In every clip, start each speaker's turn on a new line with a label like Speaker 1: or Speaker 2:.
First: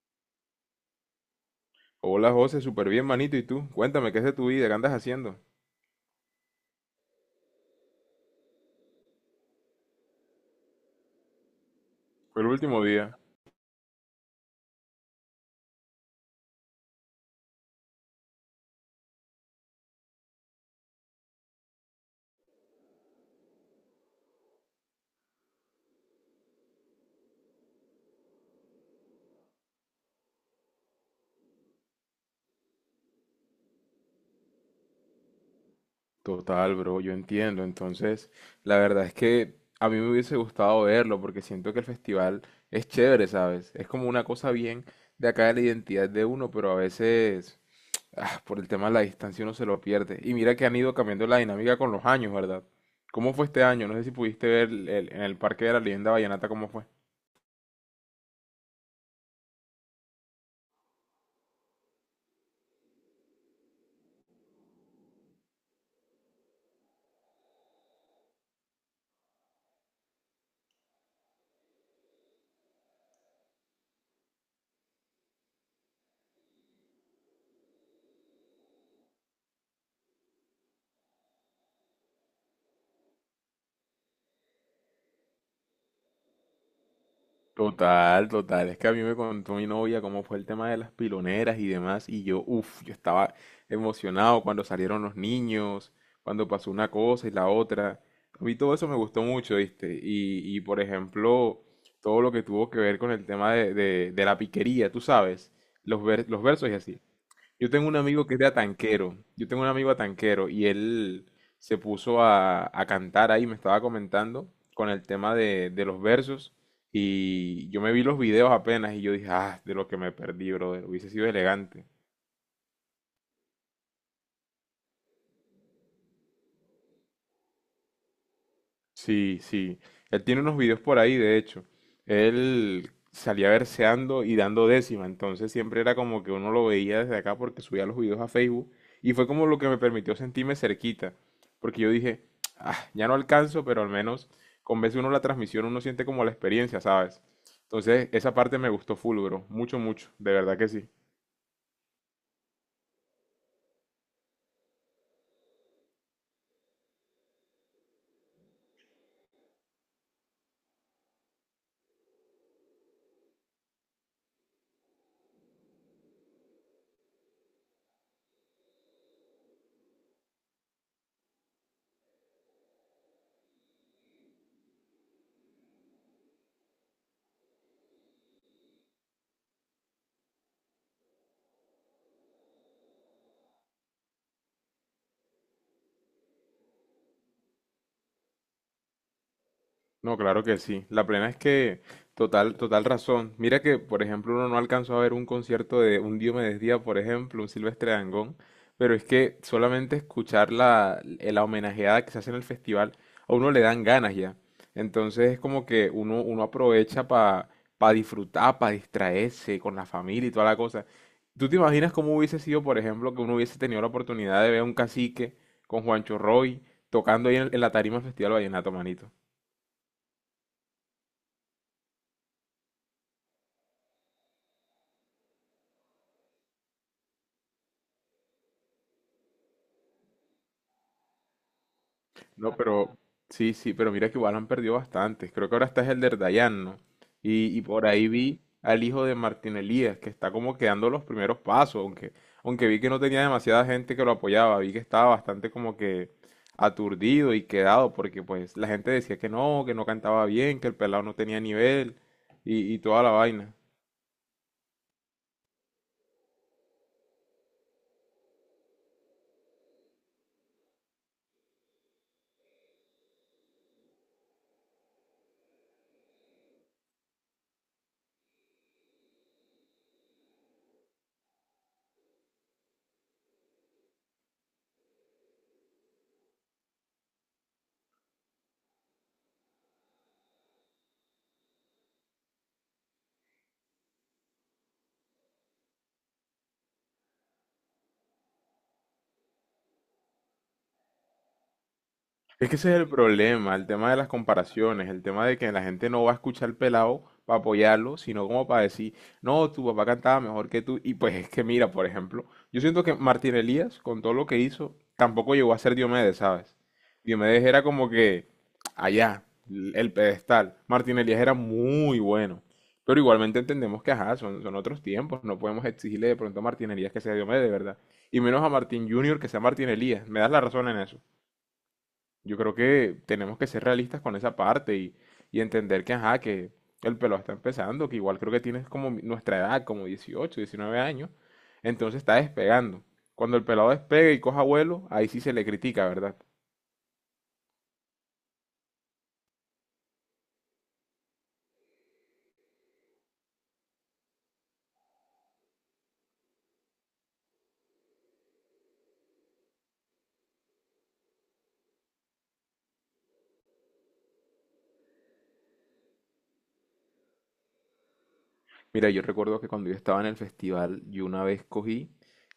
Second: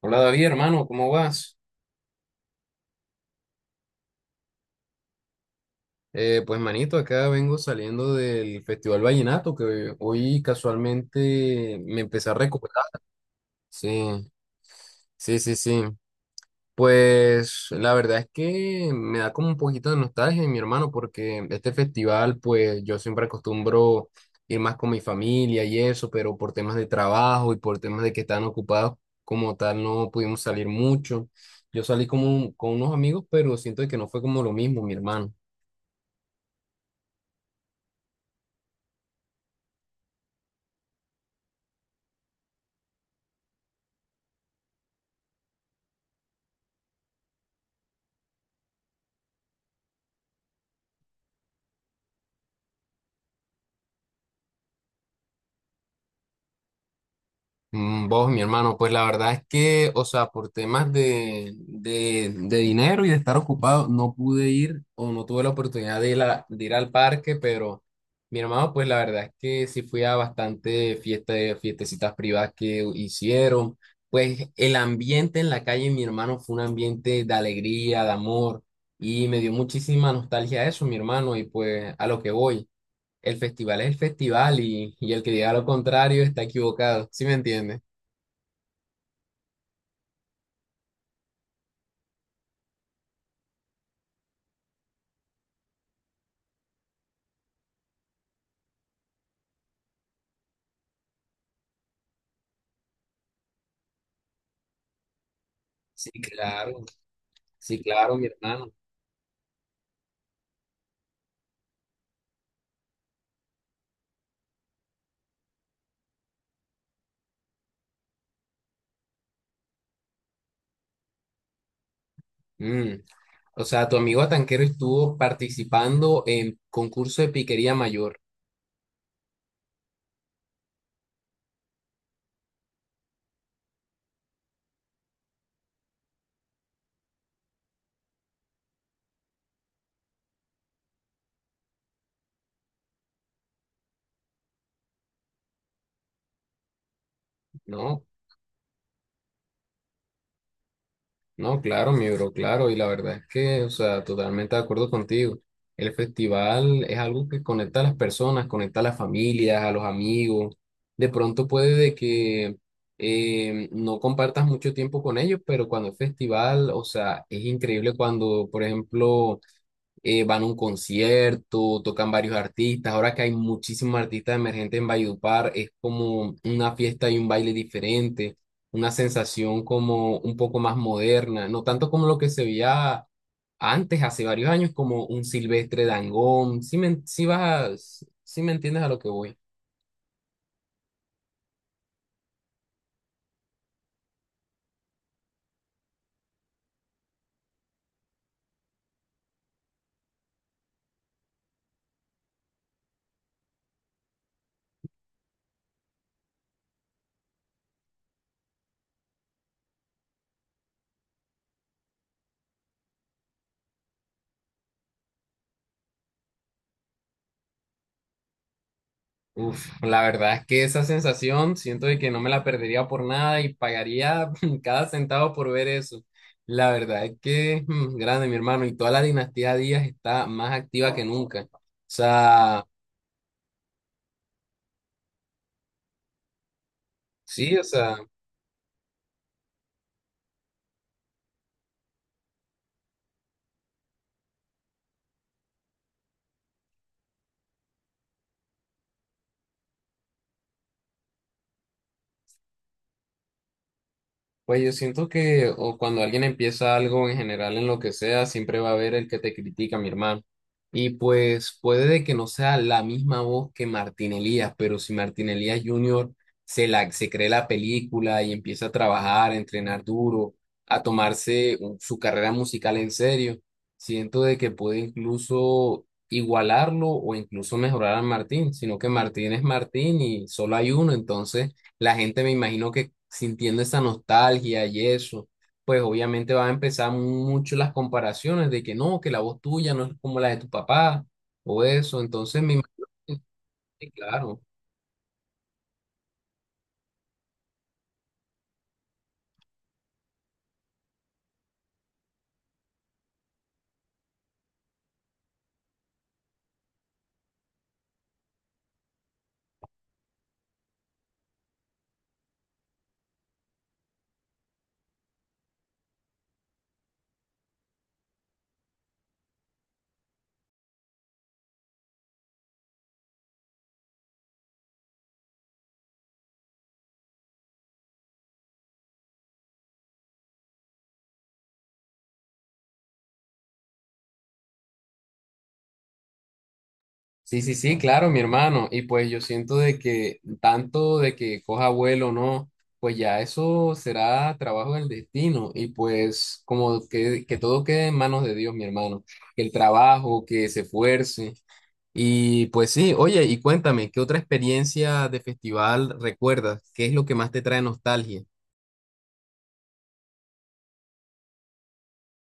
Speaker 1: Hola David, hermano, ¿cómo vas?
Speaker 2: Hola José, súper bien, manito. ¿Y tú? Cuéntame, ¿qué es de tu vida? ¿Qué andas haciendo?
Speaker 1: Pues manito, acá vengo saliendo del Festival Vallenato que hoy casualmente me empecé a
Speaker 2: Fue el
Speaker 1: recuperar.
Speaker 2: último día.
Speaker 1: Sí, sí. Pues la verdad es que me da como un poquito de nostalgia, mi hermano, porque este festival, pues yo siempre acostumbro ir más con mi familia y eso, pero por temas de trabajo y por temas de que están ocupados como tal, no pudimos salir mucho. Yo salí con unos amigos, pero siento que no fue como lo mismo, mi hermano.
Speaker 2: Total, bro, yo entiendo. Entonces, la verdad es que a mí me hubiese gustado verlo porque siento que el festival es chévere, ¿sabes? Es como una cosa bien de acá de la identidad de uno, pero a veces, por el tema de la distancia uno se lo pierde. Y mira que han ido cambiando la dinámica con los años, ¿verdad? ¿Cómo fue este año? No sé si pudiste ver en el Parque de la Leyenda Vallenata cómo fue.
Speaker 1: Mm, vos, mi hermano, pues la verdad es que, o sea, por temas de dinero y de estar ocupado, no pude ir o no tuve la oportunidad de ir, de ir al parque, pero mi hermano, pues la verdad es que sí fui a bastante fiesta fiestecitas privadas que hicieron. Pues el ambiente en la calle, mi hermano, fue un ambiente de alegría, de amor, y me dio muchísima nostalgia eso, mi hermano, y pues a lo que voy. El festival es el festival y el que diga lo contrario está equivocado, ¿sí me entiendes?
Speaker 2: Total, total. Es que a mí me contó mi novia cómo fue el tema de las piloneras y demás, y yo, uff, yo estaba emocionado cuando salieron los niños, cuando pasó una cosa y la otra. A mí todo eso me gustó mucho, ¿viste? Y por ejemplo, todo lo que tuvo que ver con el tema de la piquería, tú sabes,
Speaker 1: Sí,
Speaker 2: los versos y
Speaker 1: claro,
Speaker 2: así. Yo
Speaker 1: sí,
Speaker 2: tengo un
Speaker 1: claro, mi
Speaker 2: amigo que es de
Speaker 1: hermano.
Speaker 2: Atanquero. Yo tengo un amigo Atanquero y él se puso a cantar ahí, me estaba comentando con el tema de los versos. Y yo me vi los videos apenas y yo dije, ah, de lo que me perdí, brother. Hubiese sido elegante.
Speaker 1: Mm, o sea, tu amigo Tanquero estuvo participando en concurso de piquería mayor,
Speaker 2: Sí, sí. Él tiene unos videos por ahí, de hecho. Él salía verseando y dando décima, entonces siempre era como que uno lo veía desde acá porque subía los videos a Facebook y fue como lo que me permitió sentirme cerquita, porque yo dije, ah, ya no alcanzo, pero al menos con veces uno la transmisión uno siente como la experiencia, ¿sabes?
Speaker 1: ¿no?
Speaker 2: Entonces esa parte me gustó full, bro, mucho, mucho, de verdad que sí.
Speaker 1: No, claro, mi bro, claro. Y la verdad es que, o sea, totalmente de acuerdo contigo. El festival es algo que conecta a las personas, conecta a las familias, a los amigos. De pronto puede de que no compartas mucho tiempo con ellos, pero cuando es festival, o sea, es increíble cuando, por ejemplo, van a un concierto, tocan varios artistas. Ahora que hay muchísimos artistas emergentes en Valledupar, es como una fiesta y un baile diferente, una sensación como un poco más moderna, no tanto como lo que se veía antes, hace varios años, como un Silvestre Dangond. Si me, si vas a- Sí me entiendes a lo que voy.
Speaker 2: No, claro que sí. La plena es que total, total razón. Mira que, por ejemplo, uno no alcanzó a ver un concierto de un Diomedes Díaz, por ejemplo, un Silvestre Dangond, pero es que solamente escuchar la homenajeada que se hace en el festival, a uno le dan ganas ya. Entonces es como que uno aprovecha para disfrutar, para distraerse con la familia y toda la cosa. ¿Tú te imaginas cómo hubiese sido, por ejemplo, que uno hubiese tenido la oportunidad de ver a un cacique con Juancho Roy tocando ahí en la tarima del Festival Vallenato, manito?
Speaker 1: Uf, la verdad es que esa sensación siento de que no me la perdería por nada y pagaría cada centavo por ver eso. La verdad es que mm, grande, mi hermano, y toda la dinastía Díaz está más activa que nunca. O
Speaker 2: No,
Speaker 1: sea,
Speaker 2: pero sí, sí, pero mira que igual han perdido bastantes. Creo que ahora está es el de Dayan, ¿no?
Speaker 1: sí,
Speaker 2: Y
Speaker 1: o
Speaker 2: por
Speaker 1: sea.
Speaker 2: ahí vi al hijo de Martín Elías, que está como que dando los primeros pasos, aunque, aunque vi que no tenía demasiada gente que lo apoyaba, vi que estaba bastante como que aturdido y quedado, porque pues la gente decía que no cantaba bien, que el pelado no tenía nivel y toda la vaina.
Speaker 1: Pues yo siento que o cuando alguien empieza algo en general en lo que sea, siempre va a haber el que te critica, mi hermano. Y pues puede de que no sea la misma voz que Martín Elías, pero si Martín Elías Junior se cree la película y empieza a trabajar, a entrenar duro, su carrera musical en serio, siento de que puede incluso igualarlo o incluso mejorar a Martín, sino que Martín es Martín y solo hay uno, entonces la gente me imagino que sintiendo esa nostalgia y eso, pues obviamente van a empezar mucho las comparaciones de que no, que la voz tuya no es como la de tu papá o eso, entonces
Speaker 2: Es
Speaker 1: me
Speaker 2: que ese es
Speaker 1: imagino,
Speaker 2: el problema, el
Speaker 1: que,
Speaker 2: tema de las
Speaker 1: claro.
Speaker 2: comparaciones, el tema de que la gente no va a escuchar al pelado para apoyarlo, sino como para decir, no, tu papá cantaba mejor que tú. Y pues es que mira, por ejemplo, yo siento que Martín Elías, con todo lo que hizo, tampoco llegó a ser Diomedes, ¿sabes? Diomedes era como que allá, el pedestal. Martín Elías era muy bueno. Pero igualmente entendemos que, ajá, son otros tiempos, no podemos exigirle de pronto a Martín Elías que sea Diomedes, ¿verdad? Y menos a Martín Junior que sea Martín Elías. Me das la razón en eso. Yo creo que tenemos que ser realistas con esa parte y entender que, ajá, que el pelo está empezando, que igual creo que tienes como nuestra edad, como 18, 19 años, entonces está despegando. Cuando el pelado despegue y coja vuelo, ahí sí se le critica, ¿verdad?
Speaker 1: Sí, sí, sí, claro, mi hermano. Y pues yo siento de que tanto de que coja vuelo o no, pues ya eso será trabajo del destino. Y pues como que todo quede en manos de Dios, mi hermano. Que el trabajo, que se esfuerce. Y pues sí, oye, y cuéntame, ¿qué otra experiencia de festival recuerdas? ¿Qué es lo que más te trae nostalgia?
Speaker 2: Mira, yo recuerdo que cuando yo estaba en el festival, yo una vez cogí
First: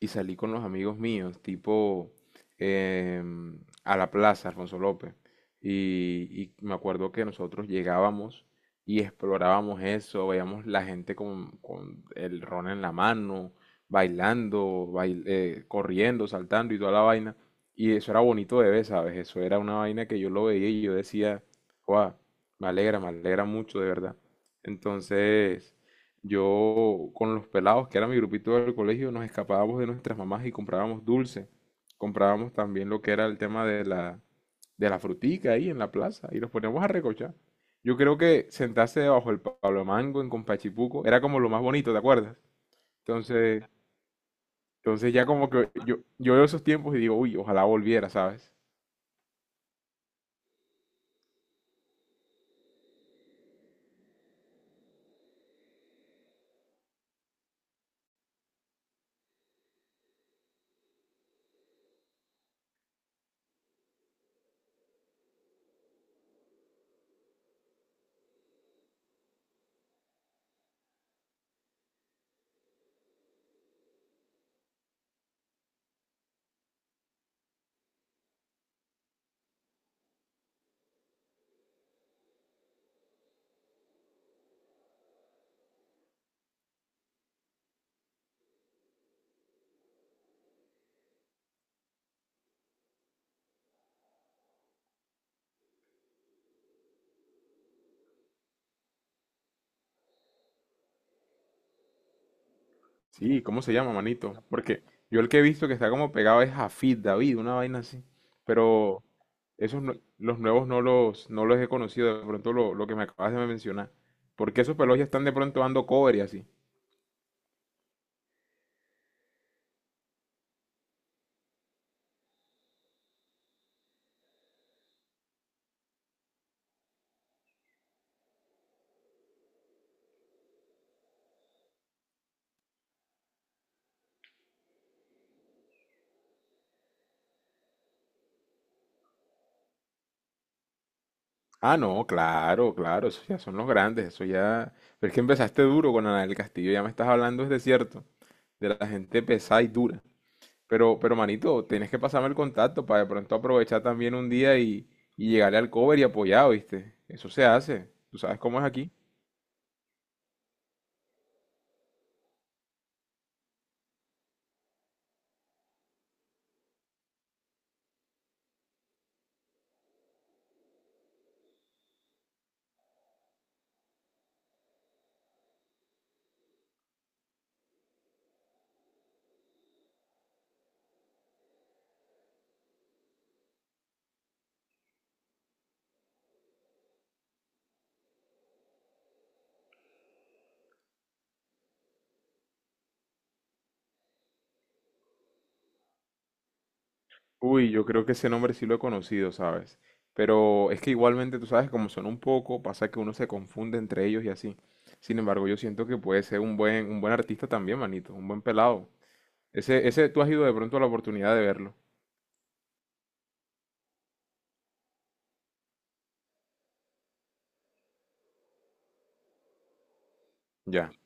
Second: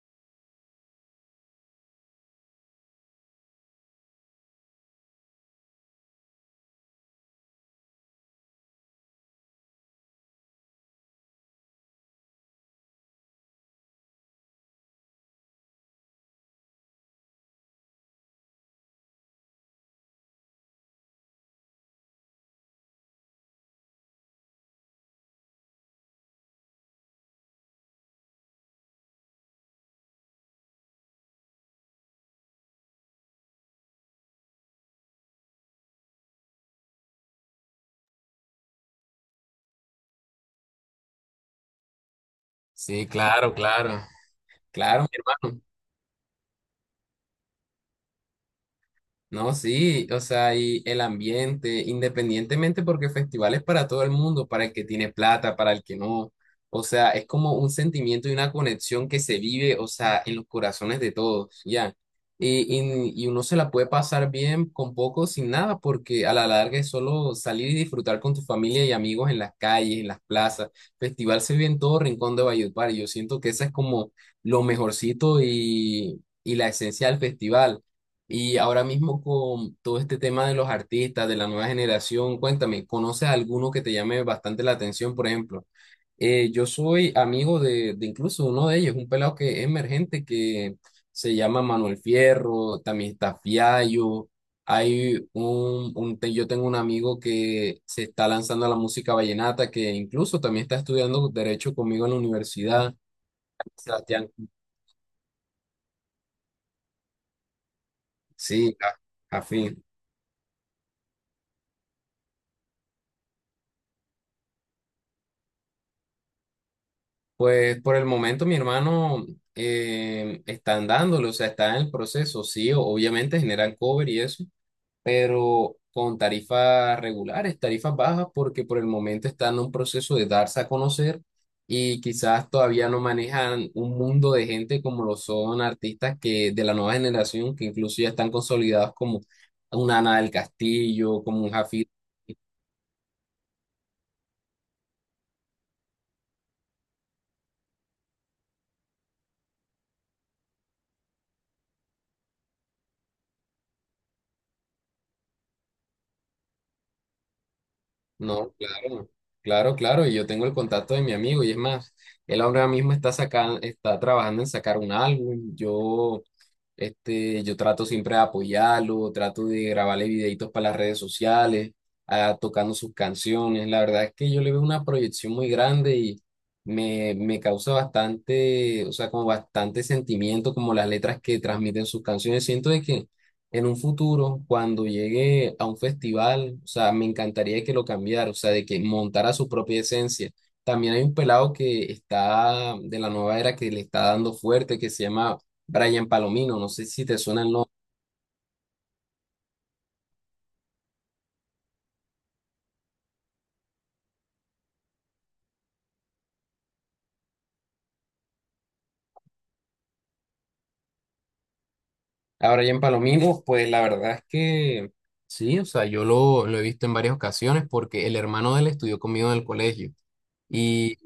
Speaker 2: y salí con los amigos míos, tipo a la plaza, Alfonso López. Y me acuerdo que nosotros llegábamos y explorábamos eso, veíamos la gente con el ron en la mano, bailando, corriendo, saltando y toda la vaina. Y eso era bonito de ver, ¿sabes? Eso era una vaina que yo lo veía y yo decía, wow, me alegra mucho, de verdad. Entonces… Yo con los pelados, que era mi grupito del colegio, nos escapábamos de nuestras mamás y comprábamos dulce. Comprábamos también lo que era el tema de la frutica ahí en la plaza y los poníamos a recochar. Yo creo que sentarse debajo del Pablo Mango en Compachipuco era como lo más bonito, ¿te acuerdas?
Speaker 1: Sí, claro,
Speaker 2: Entonces,
Speaker 1: claro. Claro, mi
Speaker 2: entonces ya como
Speaker 1: hermano.
Speaker 2: que yo veo esos tiempos y digo, uy, ojalá volviera, ¿sabes?
Speaker 1: No, sí, o sea, y el ambiente, independientemente porque el festival es para todo el mundo, para el que tiene plata, para el que no. O sea, es como un sentimiento y una conexión que se vive, o sea, en los corazones de todos, ya. Y uno se la puede pasar bien con poco, sin nada, porque a la larga es solo salir y disfrutar con tu familia y amigos en las calles, en las plazas. Festival se vive en todo rincón de Valledupar y yo siento que esa es como lo mejorcito y la esencia del festival. Y ahora mismo con todo este tema de los artistas, de la nueva generación, cuéntame, ¿conoces alguno que te llame bastante la atención, por ejemplo? Yo soy amigo de incluso uno de ellos, un pelado que es emergente que se llama Manuel Fierro, también está Fiallo, hay yo tengo un amigo que se está lanzando a la música vallenata, que incluso también está estudiando derecho conmigo en la universidad,
Speaker 2: Sí, ¿cómo se llama,
Speaker 1: Sebastián,
Speaker 2: manito? Porque yo el que he visto que está como pegado es Jafid David, una vaina así.
Speaker 1: sí,
Speaker 2: Pero
Speaker 1: afín.
Speaker 2: esos los nuevos no los he conocido, de pronto lo que me acabas de mencionar. Porque esos pelos ya están de pronto dando cover y así.
Speaker 1: Pues por el momento mi hermano están dándole, o sea, está en el proceso, sí, obviamente generan cover y eso, pero con tarifas regulares, tarifas bajas, porque por el momento están en un proceso de darse a conocer y quizás todavía no manejan un mundo de gente como lo son artistas que de la nueva generación, que incluso ya están consolidados como una Ana del Castillo, como un
Speaker 2: Ah,
Speaker 1: Jafid.
Speaker 2: no, claro, claro, esos ya son los grandes, eso ya… Pero es que empezaste duro con Ana del Castillo, ya me estás hablando, es de cierto, de la gente pesada y dura. Pero manito, tienes que pasarme el contacto para de pronto aprovechar también un día y llegarle al cover y apoyar, ¿viste? Eso se hace. ¿Tú sabes
Speaker 1: No,
Speaker 2: cómo es aquí?
Speaker 1: claro, claro, claro. Y yo tengo el contacto de mi amigo. Y es más, él ahora mismo está sacando, está trabajando en sacar un álbum. Yo, este, yo trato siempre de apoyarlo, trato de grabarle videitos para las redes sociales, ah, tocando sus canciones. La verdad es que yo le veo una proyección muy grande y me causa bastante, o sea, como bastante sentimiento, como las letras que transmiten sus canciones. Siento de que en un futuro, cuando llegue a un festival, o sea, me encantaría que lo cambiara, o sea, de que montara su propia esencia. También hay un pelado que está de la nueva era que le está dando fuerte, que se llama Brian Palomino, no sé si te suena el nombre.
Speaker 2: Uy, yo creo que ese nombre sí lo he conocido, ¿sabes? Pero es que igualmente, tú sabes, como son un poco, pasa que uno se confunde entre ellos y así. Sin embargo, yo siento que puede ser un buen artista también, manito, un buen pelado. Ese, tú has ido de pronto a la oportunidad de verlo.
Speaker 1: A Brian Palomino, pues la verdad es que sí, o sea, lo he visto en varias ocasiones porque el hermano de él estudió conmigo en el colegio.
Speaker 2: Ya.
Speaker 1: Y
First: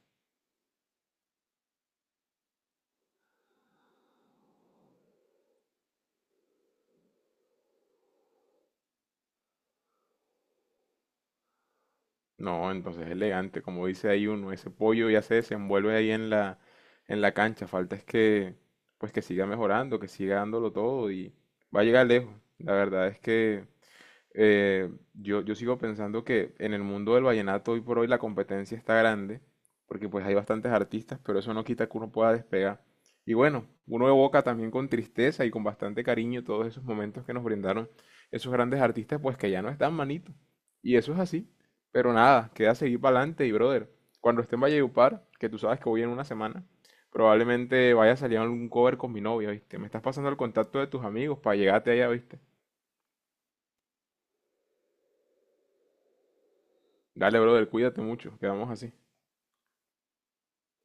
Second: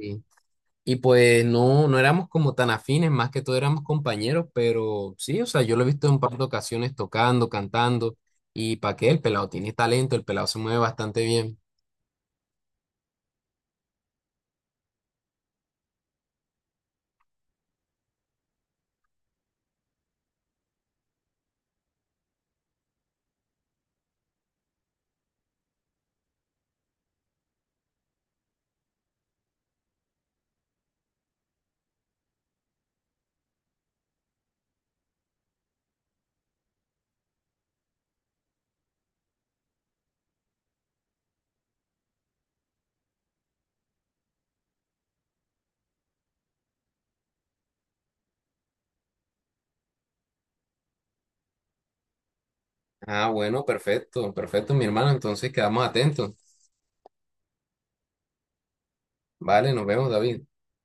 Speaker 1: y pues no, no éramos como tan afines, más que todo éramos compañeros, pero sí, o sea, yo lo he visto en un par de ocasiones tocando, cantando, y para qué, el pelado tiene talento, el pelado se mueve bastante bien.
Speaker 2: No, entonces elegante, como dice ahí uno, ese pollo ya se desenvuelve ahí en en la cancha, falta es que, pues que siga mejorando, que siga dándolo todo y va a llegar lejos. La verdad es que yo sigo pensando que en el mundo del vallenato hoy por hoy la competencia está grande, porque pues hay bastantes artistas, pero eso no quita que uno pueda despegar. Y bueno, uno evoca también con tristeza y con bastante cariño todos esos momentos que nos brindaron esos grandes artistas, pues que ya no están manito. Y eso es así. Pero nada, queda seguir para adelante y brother, cuando esté en Valledupar, que tú sabes que voy en una semana, probablemente vaya a salir algún cover con mi novia, ¿viste? Me estás pasando el contacto de tus amigos para llegarte allá, ¿viste?
Speaker 1: Ah, bueno, perfecto, perfecto, mi hermano, entonces quedamos atentos.
Speaker 2: Dale, brother, cuídate mucho. Quedamos así.
Speaker 1: Vale, nos vemos, David.